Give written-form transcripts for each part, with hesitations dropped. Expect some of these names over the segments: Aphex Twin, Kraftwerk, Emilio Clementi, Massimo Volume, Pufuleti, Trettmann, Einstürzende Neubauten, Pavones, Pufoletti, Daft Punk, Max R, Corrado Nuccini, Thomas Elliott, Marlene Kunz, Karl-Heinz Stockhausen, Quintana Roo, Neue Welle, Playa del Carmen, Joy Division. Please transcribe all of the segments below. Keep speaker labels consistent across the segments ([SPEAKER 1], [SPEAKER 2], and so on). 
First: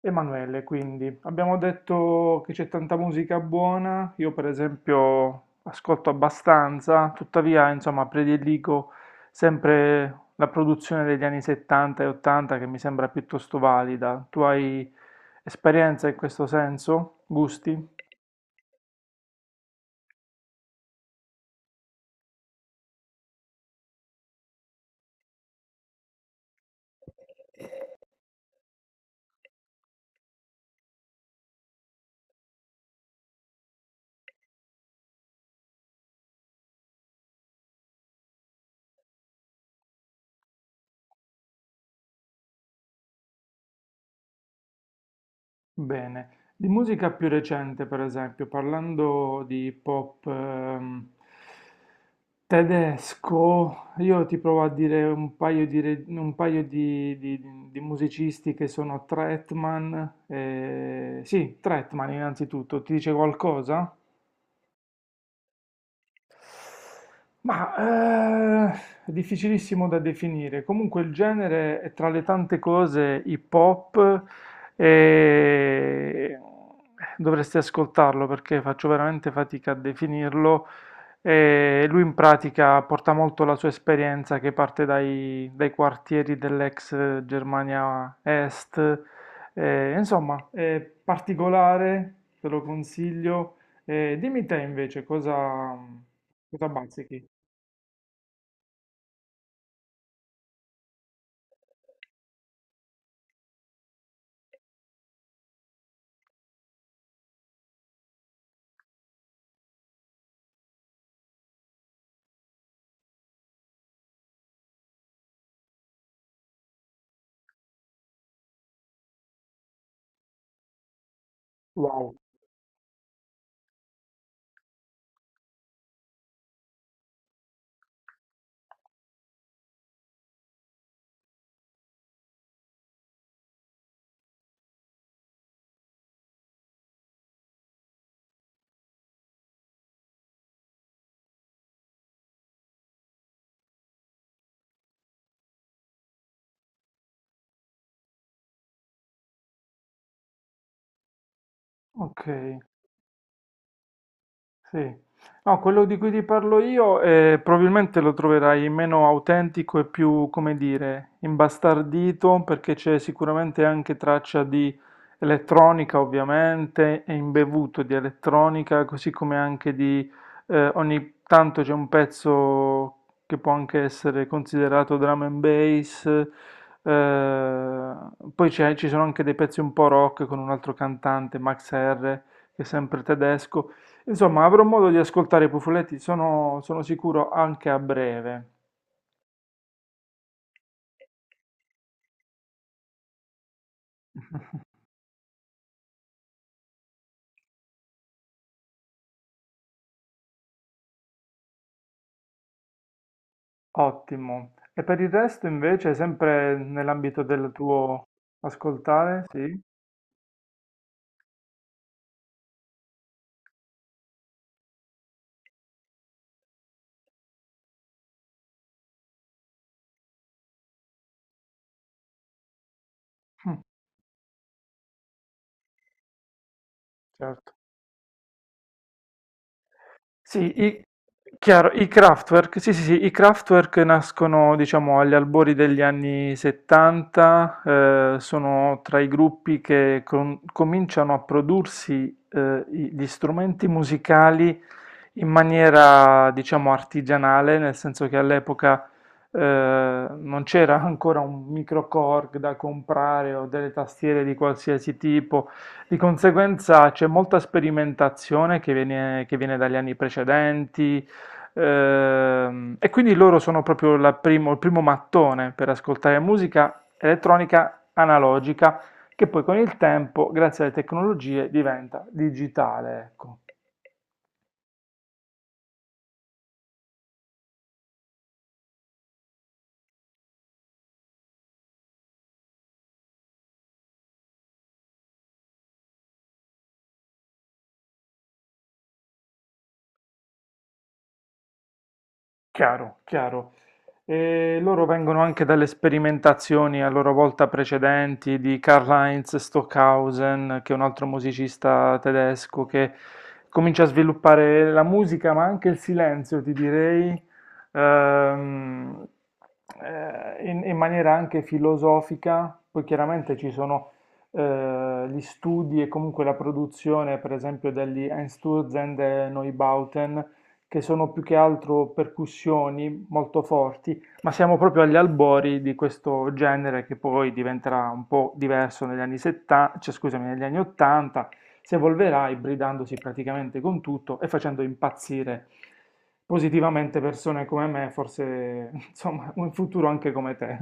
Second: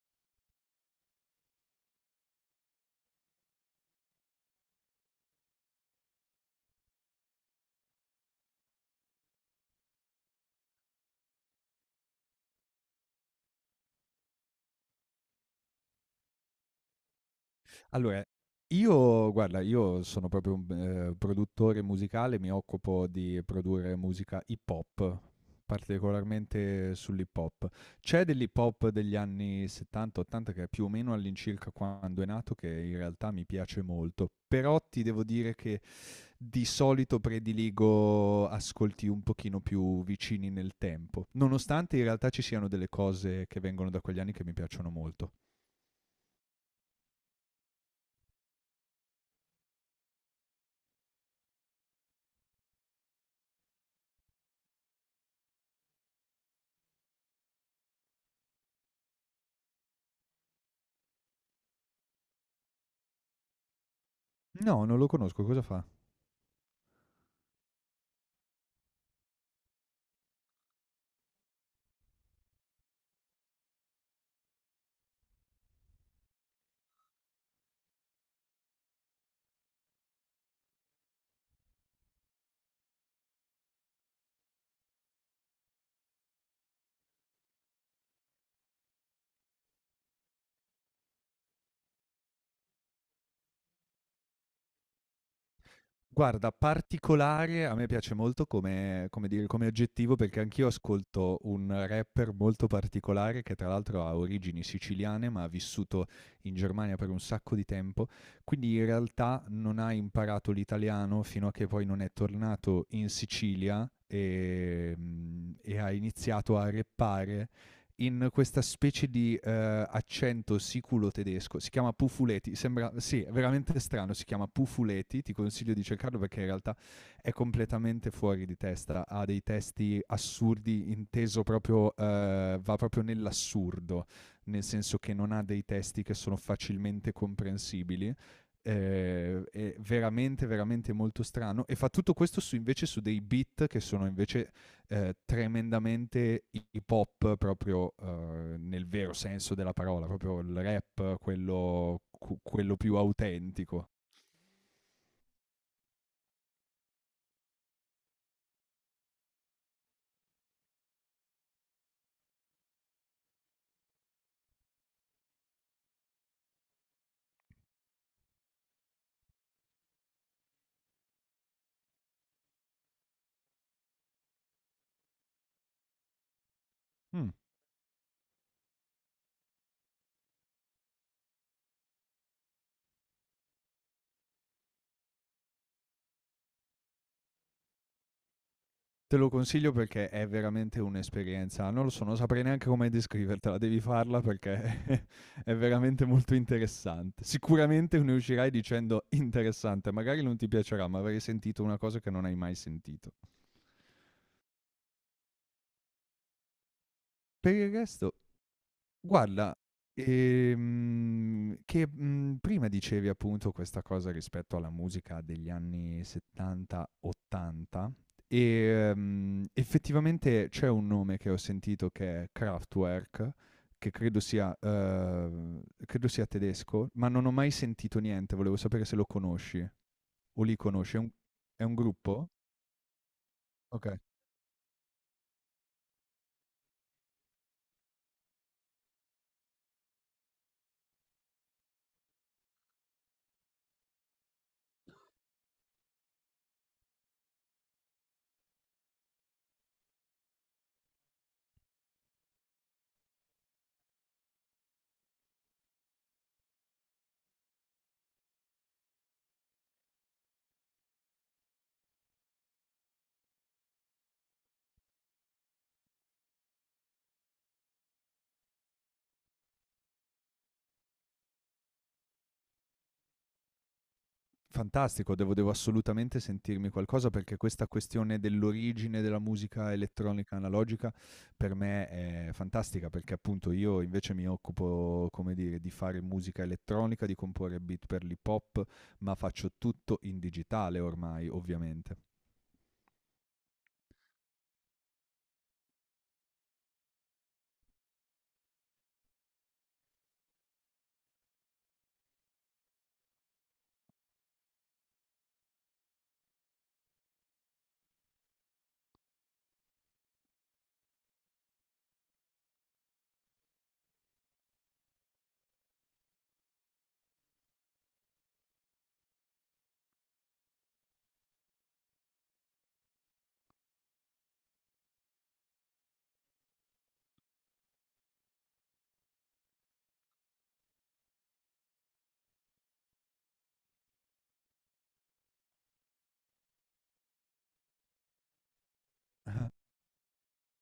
[SPEAKER 1] Emanuele, quindi abbiamo detto che c'è tanta musica buona. Io per esempio ascolto abbastanza, tuttavia insomma prediligo sempre la produzione degli anni '70 e '80, che mi sembra piuttosto valida. Tu hai esperienza in questo senso? Gusti?
[SPEAKER 2] Allora, io guarda, io sono proprio un produttore musicale, mi occupo di produrre musica hip hop, particolarmente sull'hip hop. C'è dell'hip hop degli anni 70, 80 che è più o meno all'incirca quando è nato, che in realtà mi piace molto, però ti devo dire che di solito prediligo ascolti un pochino più vicini nel tempo, nonostante in realtà ci siano delle cose che vengono da quegli anni che mi piacciono molto.
[SPEAKER 1] Bene, di musica più recente, per esempio, parlando di pop tedesco, io ti provo a dire un paio di, re- un paio di musicisti che sono Trettmann, sì, Trettmann innanzitutto, ti dice qualcosa?
[SPEAKER 2] No, non lo conosco, cosa fa?
[SPEAKER 1] Ma eh, è difficilissimo da definire. Comunque il genere è tra le tante cose hip hop e dovresti ascoltarlo perché faccio veramente fatica a definirlo. E lui in pratica porta molto la sua esperienza che parte dai quartieri dell'ex Germania Est. Insomma, è particolare, te lo consiglio. Dimmi te invece
[SPEAKER 2] Guarda,
[SPEAKER 1] cosa bazzichi.
[SPEAKER 2] particolare a me piace molto come dire, come aggettivo, perché anch'io ascolto un rapper molto particolare, che tra l'altro ha origini siciliane, ma ha vissuto in Germania per un sacco di tempo, quindi in realtà non ha imparato l'italiano fino a che poi non è tornato in Sicilia, e ha iniziato a rappare in questa specie di accento siculo tedesco. Si chiama
[SPEAKER 1] Wow,
[SPEAKER 2] Pufuleti. Sembra, sì, è veramente strano. Si chiama Pufuleti. Ti consiglio di cercarlo perché in realtà è completamente fuori di testa. Ha dei testi assurdi, inteso proprio, va proprio nell'assurdo, nel senso che non ha dei testi che sono facilmente comprensibili. È veramente molto strano e fa tutto questo su, invece su dei beat che sono invece tremendamente hip hop proprio nel vero senso della parola, proprio il rap, quello,
[SPEAKER 1] ok.
[SPEAKER 2] quello più autentico.
[SPEAKER 1] Sì. No, quello di cui ti parlo io probabilmente lo troverai meno autentico e più, come dire, imbastardito, perché c'è sicuramente anche traccia di elettronica, ovviamente, e imbevuto di elettronica, così come anche di ogni tanto c'è un pezzo che può anche essere considerato drum and bass.
[SPEAKER 2] Mm.
[SPEAKER 1] eh, Poi ci sono anche dei pezzi un po' rock con un altro cantante, Max R, che è sempre tedesco. Insomma, avrò modo di ascoltare i Pufoletti, sono sicuro anche a breve.
[SPEAKER 2] Te lo consiglio perché è veramente un'esperienza, non lo so, non saprei neanche come descrivertela, devi farla perché è veramente molto interessante. Sicuramente ne uscirai dicendo interessante, magari non ti piacerà, ma avrai sentito una cosa che non hai mai sentito.
[SPEAKER 1] Ottimo. E per il resto, invece, sempre nell'ambito del
[SPEAKER 2] Per il
[SPEAKER 1] tuo
[SPEAKER 2] resto,
[SPEAKER 1] ascoltare,
[SPEAKER 2] guarda,
[SPEAKER 1] sì?
[SPEAKER 2] che, mhmm, prima dicevi appunto questa cosa rispetto alla musica degli anni 70, 80. Effettivamente c'è un nome che ho sentito che è Kraftwerk,
[SPEAKER 1] Mm,
[SPEAKER 2] che credo sia tedesco, ma non ho mai
[SPEAKER 1] certo.
[SPEAKER 2] sentito niente, volevo sapere se lo conosci o
[SPEAKER 1] Sì,
[SPEAKER 2] li
[SPEAKER 1] i,
[SPEAKER 2] conosci. È
[SPEAKER 1] chiaro,
[SPEAKER 2] un
[SPEAKER 1] i
[SPEAKER 2] gruppo?
[SPEAKER 1] Kraftwerk, sì, sì, sì, i Kraftwerk
[SPEAKER 2] Oka.
[SPEAKER 1] nascono, diciamo, agli albori degli anni '70. Sono tra i gruppi che cominciano a prodursi gli strumenti musicali in maniera, diciamo, artigianale, nel senso che all'epoca eh, non c'era ancora un microcorg da comprare o delle tastiere di qualsiasi tipo, di conseguenza c'è molta sperimentazione che viene dagli anni precedenti. E quindi loro sono proprio il primo mattone per ascoltare musica elettronica analogica, che poi con il tempo, grazie alle tecnologie, diventa digitale, ecco.
[SPEAKER 2] Fantastico, devo assolutamente sentirmi qualcosa perché questa questione dell'origine della musica elettronica analogica per me è fantastica, perché appunto io invece mi occupo, come dire, di fare musica elettronica, di comporre beat per l'hip hop, ma faccio tutto in digitale ormai, ovviamente.
[SPEAKER 1] Chiaro, chiaro. E loro vengono anche dalle sperimentazioni a loro volta precedenti di Karl-Heinz Stockhausen, che è un altro musicista tedesco che comincia a sviluppare la musica, ma anche il silenzio, ti direi, ehm, in maniera anche filosofica. Poi chiaramente ci sono gli studi e comunque la produzione, per esempio, degli Einstürzende Neubauten, che sono più che altro percussioni molto forti, ma siamo proprio agli albori di questo genere, che poi diventerà un po' diverso negli anni '70, cioè, scusami, negli anni '80, si evolverà ibridandosi praticamente con tutto e facendo impazzire positivamente persone come me, forse insomma, in futuro anche come te.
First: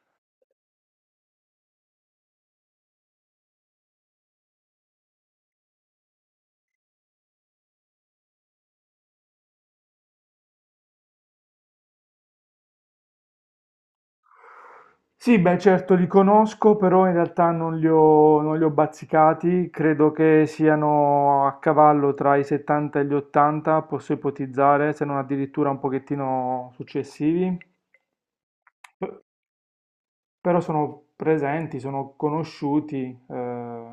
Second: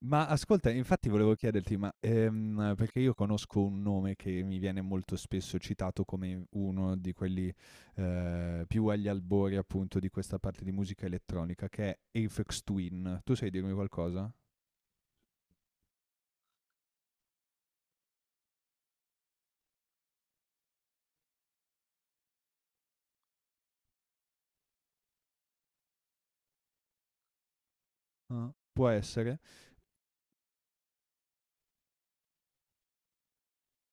[SPEAKER 2] Ma ascolta, infatti volevo chiederti, perché io conosco un nome che mi viene molto spesso citato come uno di quelli, più agli albori appunto di questa parte di musica elettronica, che è Aphex Twin. Tu sai dirmi qualcosa?
[SPEAKER 1] Sì, beh, certo li conosco, però in realtà non li ho bazzicati, credo che siano a cavallo tra i '70 e gli '80, posso ipotizzare, se non addirittura un pochettino successivi.
[SPEAKER 2] Ah. Può
[SPEAKER 1] P-
[SPEAKER 2] essere.
[SPEAKER 1] Però sono presenti, sono conosciuti, eh,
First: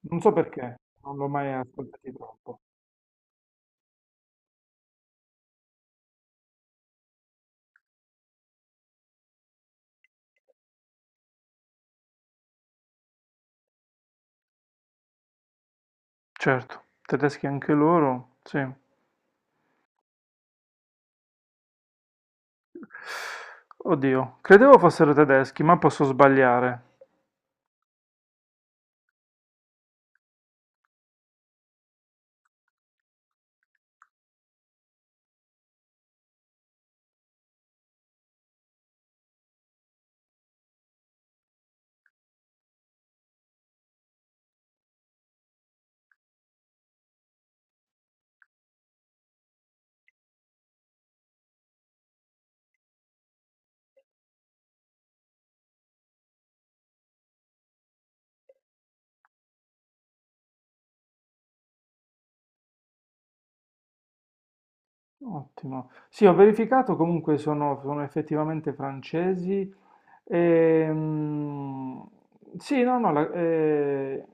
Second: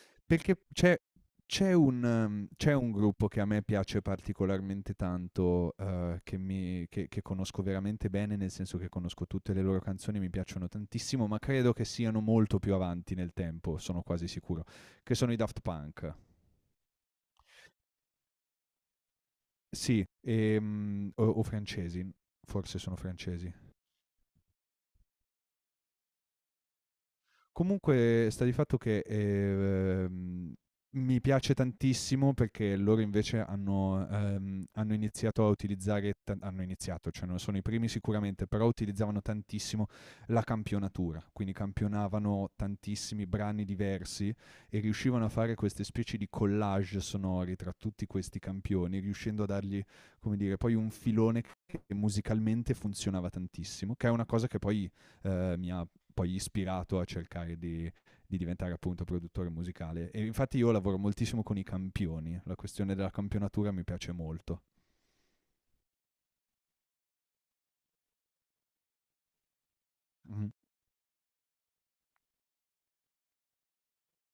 [SPEAKER 1] non so
[SPEAKER 2] Perché
[SPEAKER 1] perché,
[SPEAKER 2] c'è
[SPEAKER 1] non l'ho mai
[SPEAKER 2] c'è un
[SPEAKER 1] ascoltati
[SPEAKER 2] mhmm,
[SPEAKER 1] troppo.
[SPEAKER 2] c'è un gruppo che a me piace particolarmente tanto, che mi che conosco veramente bene, nel senso che conosco tutte le loro canzoni, mi piacciono tantissimo, ma credo che siano molto più avanti nel tempo, sono quasi sicuro, che sono i Daft Punk.
[SPEAKER 1] Certo, tedeschi anche loro, sì.
[SPEAKER 2] Sì, o francesi, forse sono francesi.
[SPEAKER 1] Oddio, credevo fossero tedeschi, ma posso sbagliare.
[SPEAKER 2] Comunque sta di fatto che, mi piace tantissimo perché loro invece hanno hanno iniziato a utilizzare ta hanno iniziato, cioè non sono i primi sicuramente, però utilizzavano tantissimo la campionatura, quindi campionavano tantissimi brani diversi e riuscivano a fare queste specie di collage sonori tra tutti questi campioni, riuscendo a dargli, come dire, poi un filone che musicalmente funzionava tantissimo, che è una cosa che poi, mi ha poi ispirato a cercare di diventare appunto produttore musicale. E infatti io lavoro moltissimo con i campioni, la questione della campionatura mi piace molto.
[SPEAKER 1] Ottimo. Sì, ho verificato, comunque sono effettivamente francesi.
[SPEAKER 2] Mhm.
[SPEAKER 1] Ehm, sì, no, no, la-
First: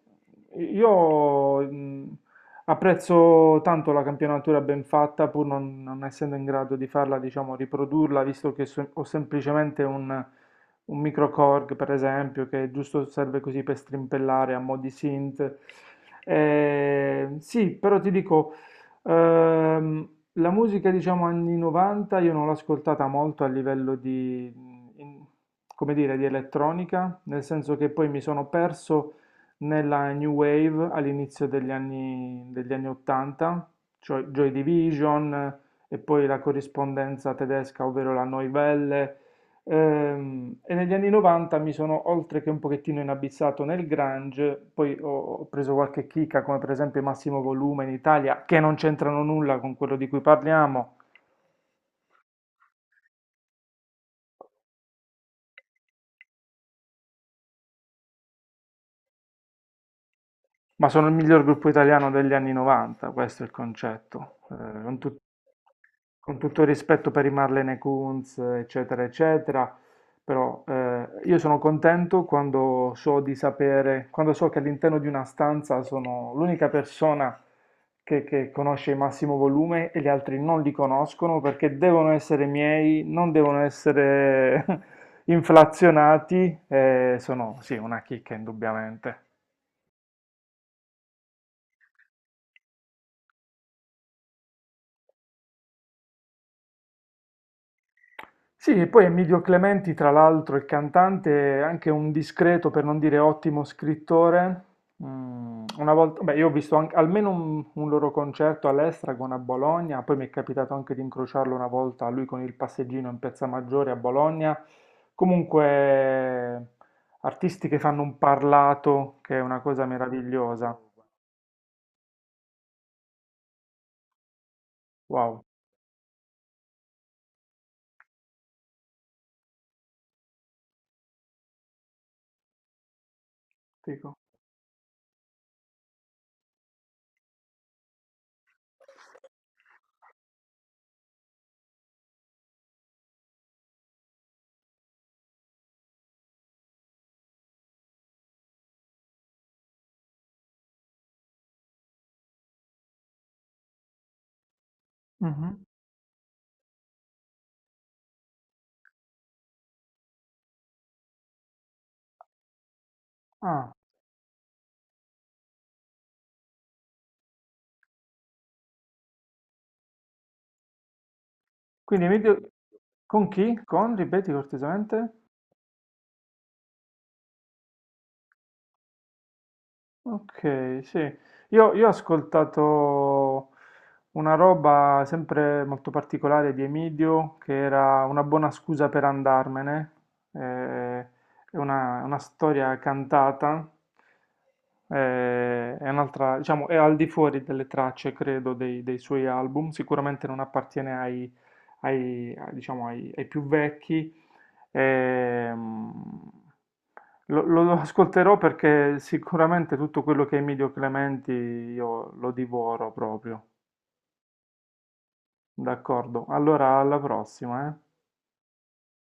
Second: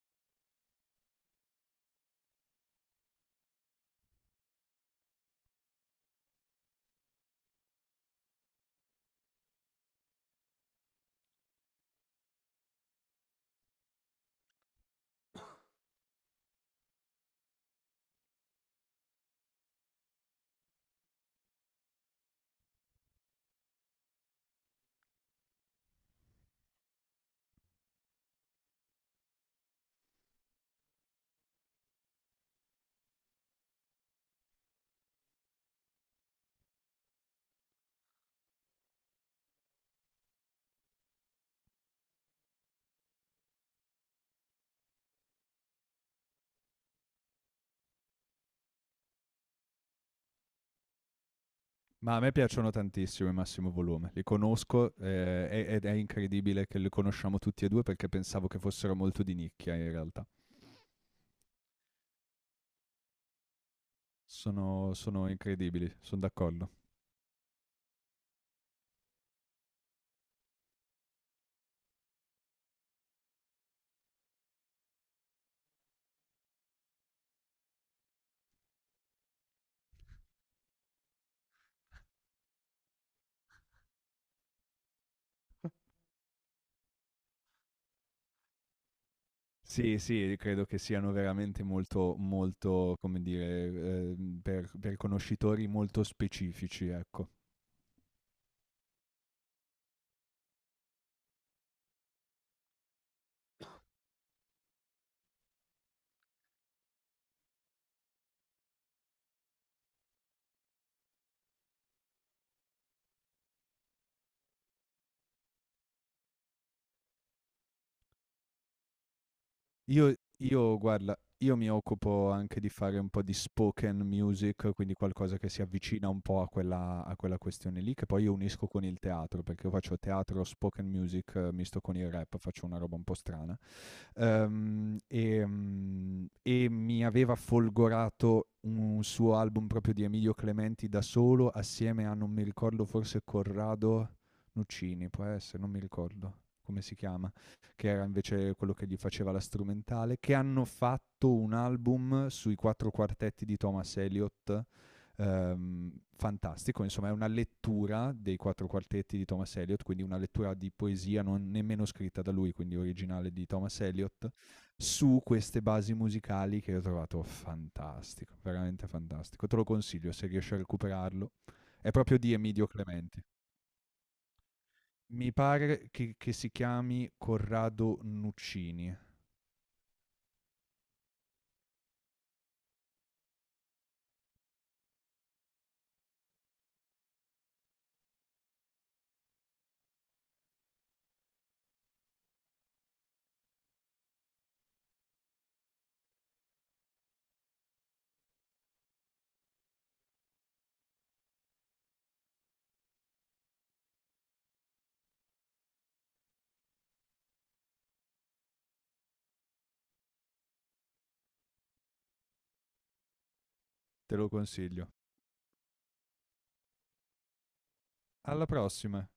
[SPEAKER 1] io apprezzo tanto la campionatura ben fatta, pur non essendo in grado di farla, diciamo, riprodurla, visto che ho semplicemente un microcorg, per esempio, che giusto serve così per strimpellare a mo' di synth. Sì, però ti dico... Ehm, la musica, diciamo, anni '90 io non l'ho ascoltata molto a livello di, in- come dire, di elettronica, nel senso che poi mi sono perso nella New Wave all'inizio degli anni '80, cioè Joy Division, e poi la corrispondenza tedesca, ovvero la Neue Welle. E negli anni '90 mi sono oltre che un pochettino inabissato nel grunge, poi ho preso qualche chicca come per esempio Massimo Volume in Italia, che non c'entrano nulla con quello di cui parliamo,
[SPEAKER 2] Ma a me piacciono tantissimo i Massimo Volume, li conosco, ed è incredibile che li conosciamo tutti e due perché pensavo che fossero molto di nicchia in realtà.
[SPEAKER 1] ma sono il miglior gruppo italiano degli anni '90, questo è il concetto. Con, tut-
[SPEAKER 2] Sono incredibili, sono
[SPEAKER 1] con tutto il
[SPEAKER 2] d'accordo.
[SPEAKER 1] rispetto per i Marlene Kunz, eccetera, eccetera, però io sono contento quando so che all'interno di una stanza sono l'unica persona che conosce il massimo volume e gli altri non li conoscono perché devono essere miei, non devono essere inflazionati, sono sì, una chicca indubbiamente.
[SPEAKER 2] Sì, sì, credo che siano veramente molto, come dire, per conoscitori molto specifici, ecco.
[SPEAKER 1] Sì, e poi Emilio Clementi, tra l'altro, il cantante, è anche un discreto, per non dire ottimo, scrittore. Mm, una volta, beh, io ho visto almeno un loro concerto all'Estragon a Bologna, poi mi è capitato anche di incrociarlo una volta, lui con il passeggino in Piazza Maggiore a Bologna. Comunque, artisti che fanno un parlato, che è una cosa
[SPEAKER 2] Io
[SPEAKER 1] meravigliosa.
[SPEAKER 2] io guarda, io mi occupo anche di fare un po' di spoken music, quindi qualcosa
[SPEAKER 1] Wow,
[SPEAKER 2] che si avvicina un po' a quella questione lì, che poi io unisco con il teatro, perché io faccio teatro spoken music, misto con il rap, faccio una roba un po' strana.
[SPEAKER 1] dico.
[SPEAKER 2] E mi aveva folgorato un suo album proprio di Emilio Clementi da solo, assieme a non mi ricordo, forse Corrado Nuccini, può essere, non mi ricordo come si chiama, che era invece quello che gli faceva la strumentale, che hanno fatto un album sui quattro quartetti di Thomas Elliott.
[SPEAKER 1] Mhm.
[SPEAKER 2] Fantastico, insomma è una lettura dei quattro quartetti di Thomas Eliot, quindi una lettura di poesia non nemmeno scritta da lui, quindi originale di
[SPEAKER 1] Ah,
[SPEAKER 2] Thomas Eliot, su queste basi musicali, che ho trovato fantastico, veramente fantastico. Te lo consiglio se riesci a recuperarlo. È
[SPEAKER 1] quindi
[SPEAKER 2] proprio di
[SPEAKER 1] Emilio,
[SPEAKER 2] Emidio Clementi.
[SPEAKER 1] con chi? Con, ripeti cortesemente?
[SPEAKER 2] Mi pare che si chiami Corrado Nuccini,
[SPEAKER 1] Ok, sì. Io ho ascoltato una roba sempre molto particolare di Emidio, che era una buona scusa per andarmene. eh, È una storia cantata, è un'altra, diciamo, è al di fuori delle tracce, credo, dei suoi album. Sicuramente non appartiene ai più vecchi. Ehm, lo ascolterò perché sicuramente tutto quello che è Emilio Clementi io lo divoro proprio.
[SPEAKER 2] te lo consiglio.
[SPEAKER 1] D'accordo. Allora, alla prossima, eh.
[SPEAKER 2] Alla prossima.